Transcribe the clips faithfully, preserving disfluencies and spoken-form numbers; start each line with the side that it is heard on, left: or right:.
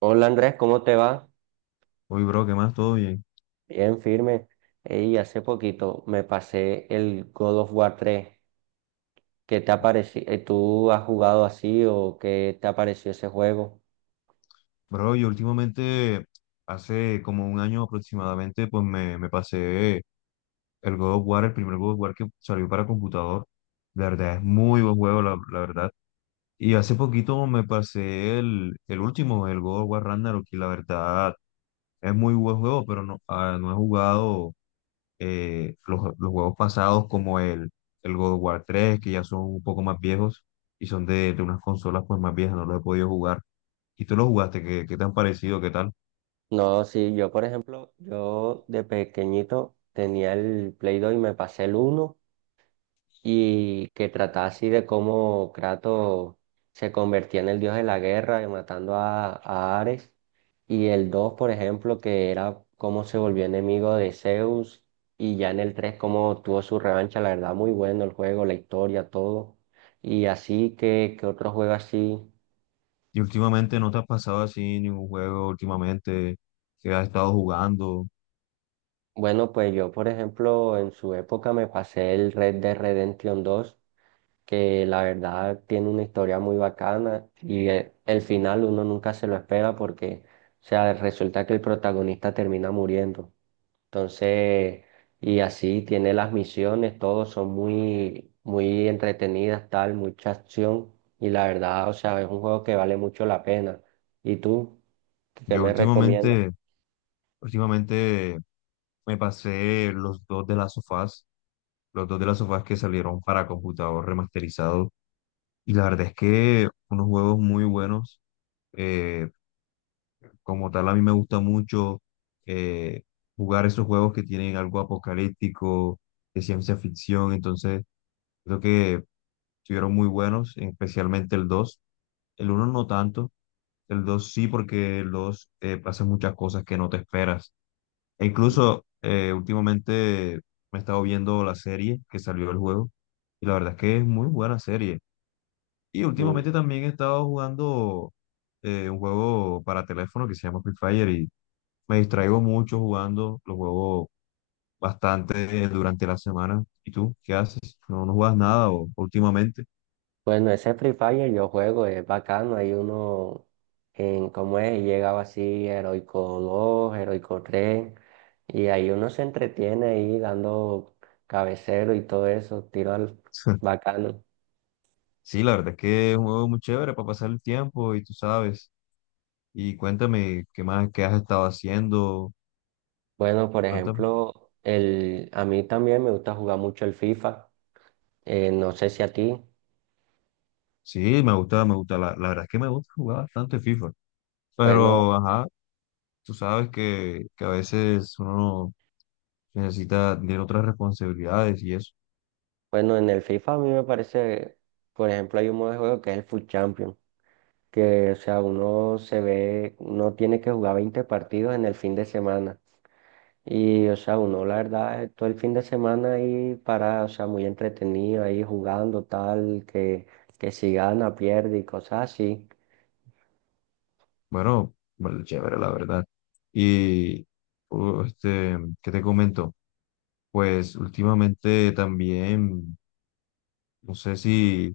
right: Hola Andrés, ¿cómo te va?
left: Uy, bro, ¿qué más? ¿Todo bien?
right: Bien, firme. Y hace poquito me pasé el God of War tres. ¿Qué te ha parecido? ¿Tú has jugado así o qué te ha parecido ese juego?
left: Bro, yo últimamente, hace como un año aproximadamente, pues me, me pasé el God of War, el primer God of War que salió para computador. La verdad, es muy buen juego, la, la verdad. Y hace poquito me pasé el, el último, el God of War Ragnarok, y la verdad es muy buen juego, pero no, ah, no he jugado eh, los, los juegos pasados como el, el God of War tres que ya son un poco más viejos y son de, de unas consolas pues más viejas, no los he podido jugar. ¿Y tú lo jugaste? ¿Qué, qué te han parecido? ¿Qué tal?
right: No, sí, yo por ejemplo, yo de pequeñito tenía el Play dos y me pasé el uno, y que trataba así de cómo Kratos se convertía en el dios de la guerra, y matando a, a Ares, y el dos por ejemplo, que era cómo se volvió enemigo de Zeus, y ya en el tres cómo tuvo su revancha. La verdad muy bueno el juego, la historia, todo, y así que, que otro juego así.
left: ¿Y últimamente no te has pasado así ningún juego últimamente que has estado jugando?
right: Bueno, pues yo, por ejemplo, en su época me pasé el Red Dead Redemption dos, que la verdad tiene una historia muy bacana y eh, el final uno nunca se lo espera porque, o sea, resulta que el protagonista termina muriendo. Entonces, y así tiene las misiones, todos son muy, muy entretenidas, tal, mucha acción, y la verdad, o sea, es un juego que vale mucho la pena. ¿Y tú? ¿Qué
left: Yo
right: me recomiendas?
left: últimamente, últimamente me pasé los dos de las sofás, los dos de las sofás que salieron para computador remasterizado. Y la verdad es que unos juegos muy buenos. eh, Como tal, a mí me gusta mucho eh, jugar esos juegos que tienen algo apocalíptico, de ciencia ficción. Entonces, creo que estuvieron muy buenos, especialmente el dos. El uno no tanto, el dos sí, porque el dos eh, hace muchas cosas que no te esperas. E incluso eh, últimamente me he estado viendo la serie que salió del juego y la verdad es que es muy buena serie. Y
right: Mm.
left: últimamente también he estado jugando eh, un juego para teléfono que se llama Free Fire y me distraigo mucho jugando, lo juego bastante eh, durante la semana. ¿Y tú qué haces? ¿No, no juegas nada o últimamente?
right: Bueno, ese Free Fire yo juego, es bacano. Hay uno, en cómo es, y llegaba así, Heroico dos, Heroico tres, y ahí uno se entretiene ahí dando cabecero y todo eso, tiro al bacano.
left: Sí, la verdad es que es un juego muy chévere para pasar el tiempo y tú sabes. Y cuéntame qué más, qué has estado haciendo.
right: Bueno, por
left: Cuéntame.
right: ejemplo, el, a mí también me gusta jugar mucho el FIFA. Eh, no sé si a ti.
left: Sí, me gusta, me gusta. La, la verdad es que me gusta jugar bastante FIFA.
right: Bueno,
left: Pero, ajá, tú sabes que, que a veces uno necesita tener otras responsabilidades y eso.
right: bueno, en el FIFA a mí me parece, por ejemplo, hay un modo de juego que es el Foot Champion, que, o sea, uno se ve, uno tiene que jugar veinte partidos en el fin de semana. Y, o sea, uno, la verdad, eh, todo el fin de semana ahí para, o sea, muy entretenido, ahí jugando tal, que, que si gana, pierde y cosas así.
left: Bueno, bueno, chévere, la verdad. Y, uh, este, ¿qué te comento? Pues últimamente también, no sé si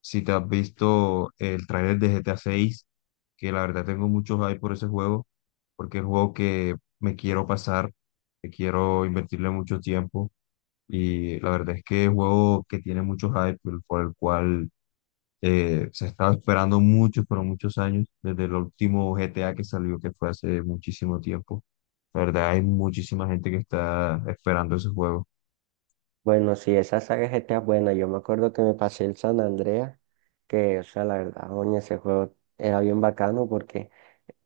left: si te has visto el tráiler de G T A seis, que la verdad tengo mucho hype por ese juego, porque es un juego que me quiero pasar, que quiero invertirle mucho tiempo. Y la verdad es que es un juego que tiene mucho hype, por por el cual eh, se estaba esperando muchos, pero muchos años, desde el último G T A que salió, que fue hace muchísimo tiempo. La verdad, hay muchísima gente que está esperando ese juego.
right: Bueno, sí, esa saga de G T A es buena. Yo me acuerdo que me pasé el San Andreas, que, o sea, la verdad, oye, ese juego era bien bacano porque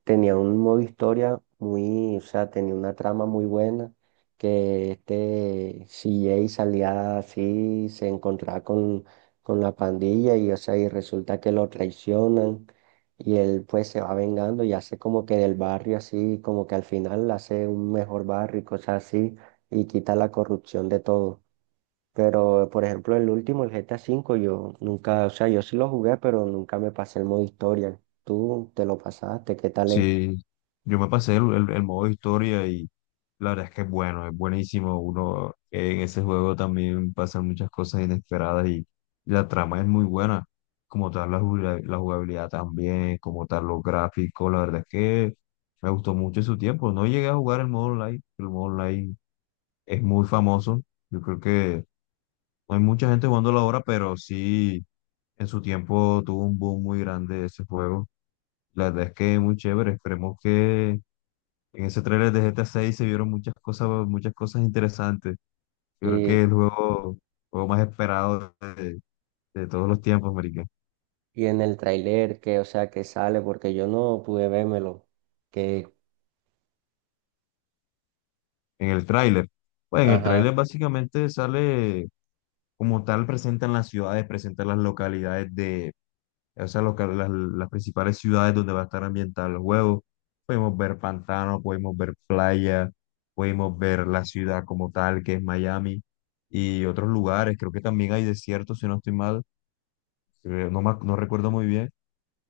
right: tenía un modo historia muy, o sea, tenía una trama muy buena, que este C J salía así, se encontraba con, con la pandilla y, o sea, y resulta que lo traicionan, y él pues se va vengando y hace como que del barrio así, como que al final hace un mejor barrio y cosas así, y quita la corrupción de todo. Pero, por ejemplo, el último, el G T A V, yo nunca, o sea, yo sí lo jugué, pero nunca me pasé el modo historia. ¿Tú te lo pasaste? ¿Qué tal es?
left: Sí, yo me pasé el, el- el modo historia y la verdad es que es bueno, es buenísimo. Uno eh, en ese juego también pasan muchas cosas inesperadas y, la trama es muy buena. Como tal, la, jugabili- la jugabilidad también, como tal, los gráficos, la verdad es que me gustó mucho en su tiempo. No llegué a jugar el modo online, el modo online es muy famoso. Yo creo que no hay mucha gente jugándolo ahora, pero sí en su tiempo tuvo un boom muy grande ese juego. La verdad es que es muy chévere. Esperemos que en ese trailer de G T A seis se vieron muchas cosas, muchas cosas interesantes. Yo creo que
right: Y,
left: es el juego, juego más esperado de, de todos los tiempos, marica.
right: y en el tráiler que, o sea, que sale, porque yo no pude vérmelo, que,
left: En el tráiler. Pues en el
right: ajá,
left: tráiler básicamente sale como tal, presentan las ciudades, presentan las localidades de, o sea, local- las, las principales ciudades donde va a estar ambientado el juego. Podemos ver pantano, podemos ver playa, podemos ver la ciudad como tal, que es Miami, y otros lugares. Creo que también hay desiertos, si no estoy mal. Eh, no, me ac- no recuerdo muy bien,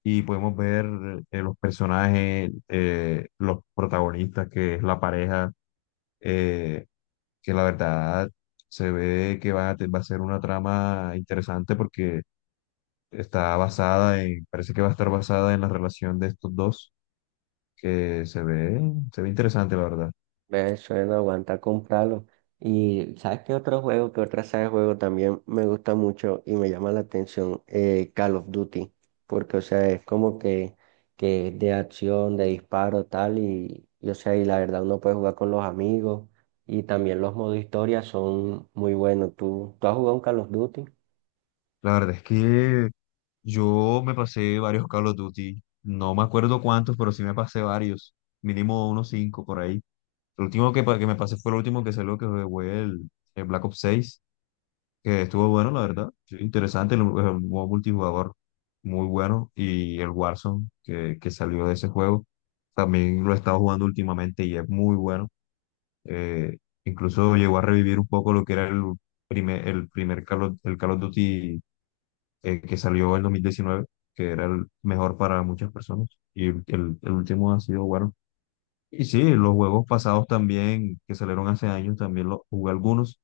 left: y podemos ver eh, los personajes, eh, los protagonistas, que es la pareja, eh, que la verdad se ve que va a, te- va a ser una trama interesante porque está basada en, parece que va a estar basada en la relación de estos dos, que se ve, se ve interesante, la verdad.
right: ve, eso no aguanta comprarlo. Y, ¿sabes qué otro juego, qué otra saga de juego también me gusta mucho y me llama la atención? Eh, Call of Duty, porque, o sea, es como que, que es de acción, de disparo, tal, y, y, o sea, y la verdad uno puede jugar con los amigos, y también los modos historia son muy buenos. ¿Tú, tú has jugado un Call of Duty?
left: La verdad es que yo me pasé varios Call of Duty, no me acuerdo cuántos, pero sí me pasé varios, mínimo unos cinco por ahí. El último que, pa- que me pasé fue el último que salió, que fue el, el Black Ops seis, que estuvo bueno, la verdad. Sí, interesante, el, el modo multijugador muy bueno. Y el Warzone, que, que salió de ese juego, también lo he estado jugando últimamente y es muy bueno. Eh, Incluso llegó a revivir un poco lo que era el primer, el primer Call of, el Call of Duty eh, que salió en dos mil diecinueve, que era el mejor para muchas personas. Y el el último ha sido bueno. Y sí, los juegos pasados también, que salieron hace años, también los jugué algunos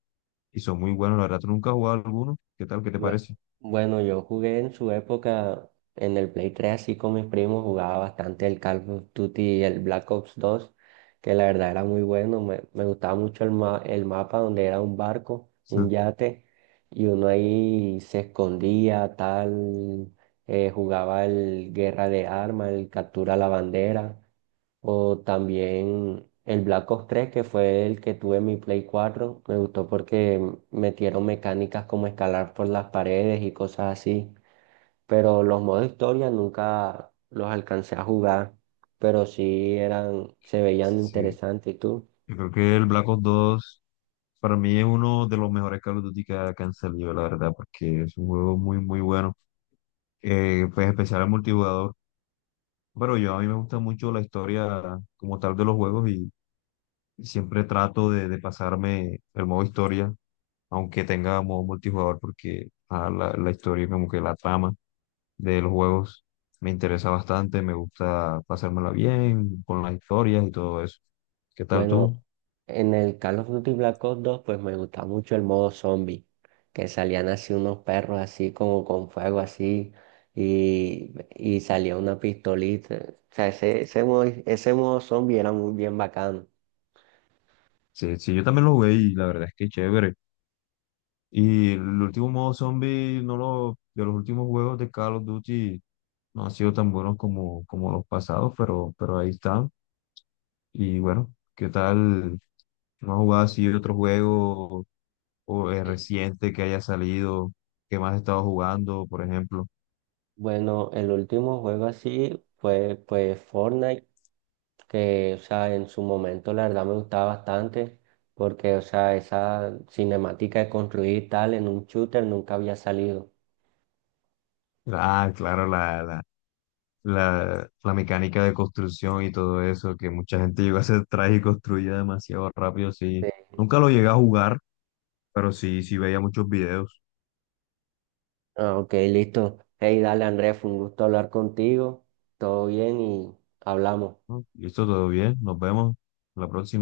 left: y son muy buenos. La verdad, tú nunca has jugado alguno. ¿Qué tal? ¿Qué te
right: Bue-
left: parece?
right: Bueno, yo jugué en su época en el Play tres así con mis primos, jugaba bastante el Call of Duty y el Black Ops dos, que la verdad era muy bueno. Me, me gustaba mucho el, ma- el mapa donde era un barco, un yate, y uno ahí se escondía, tal. Eh, jugaba el Guerra de Armas, el Captura la Bandera, o también el Black Ops tres, que fue el que tuve en mi Play cuatro. Me gustó porque metieron mecánicas como escalar por las paredes y cosas así. Pero los modos historia nunca los alcancé a jugar. Pero sí eran, se veían
left: Sí,
right: interesantes. ¿Y tú?
left: yo creo que el Black Ops dos para mí es uno de los mejores Call of Duty que ha- que han salido, la verdad, porque es un juego muy, muy bueno. Eh, pues especial al multijugador. Pero yo a mí me gusta mucho la historia como tal de los juegos. Siempre trato de, de pasarme el modo historia, aunque tenga modo multijugador, porque ah, la, la historia, como que la trama de los juegos me interesa bastante, me gusta pasármela bien con las historias y todo eso. ¿Qué tal
right: Bueno,
left: tú?
right: en el Call of Duty Black Ops dos pues me gustaba mucho el modo zombie, que salían así unos perros así como con fuego así, y, y salía una pistolita. O sea, ese, ese modo, ese modo zombie era muy bien bacano.
left: Sí, sí, yo también lo jugué y la verdad es que chévere. Y el último modo zombie, no lo, de los últimos juegos de Call of Duty, no han sido tan buenos como, como los pasados, pero, pero ahí están. Y bueno, ¿qué tal? ¿No has jugado así otro juego o, eh,
right: Sí.
left: reciente que haya salido? ¿Qué más has estado jugando, por ejemplo?
right: Bueno, el último juego así fue pues Fortnite, que o sea, en su momento la verdad me gustaba bastante, porque o sea, esa cinemática de construir y tal en un shooter nunca había salido.
left: Ah, claro, la, la, la, la mecánica de construcción y todo eso, que mucha gente llegó a hacer traje y construía demasiado rápido, sí. Nunca lo llegué a jugar, pero sí, sí veía muchos videos.
right: Ah, ok, listo. Hey, dale Andrés, fue un gusto hablar contigo. Todo bien y hablamos.
left: ¿No? Listo, todo bien, nos vemos la próxima.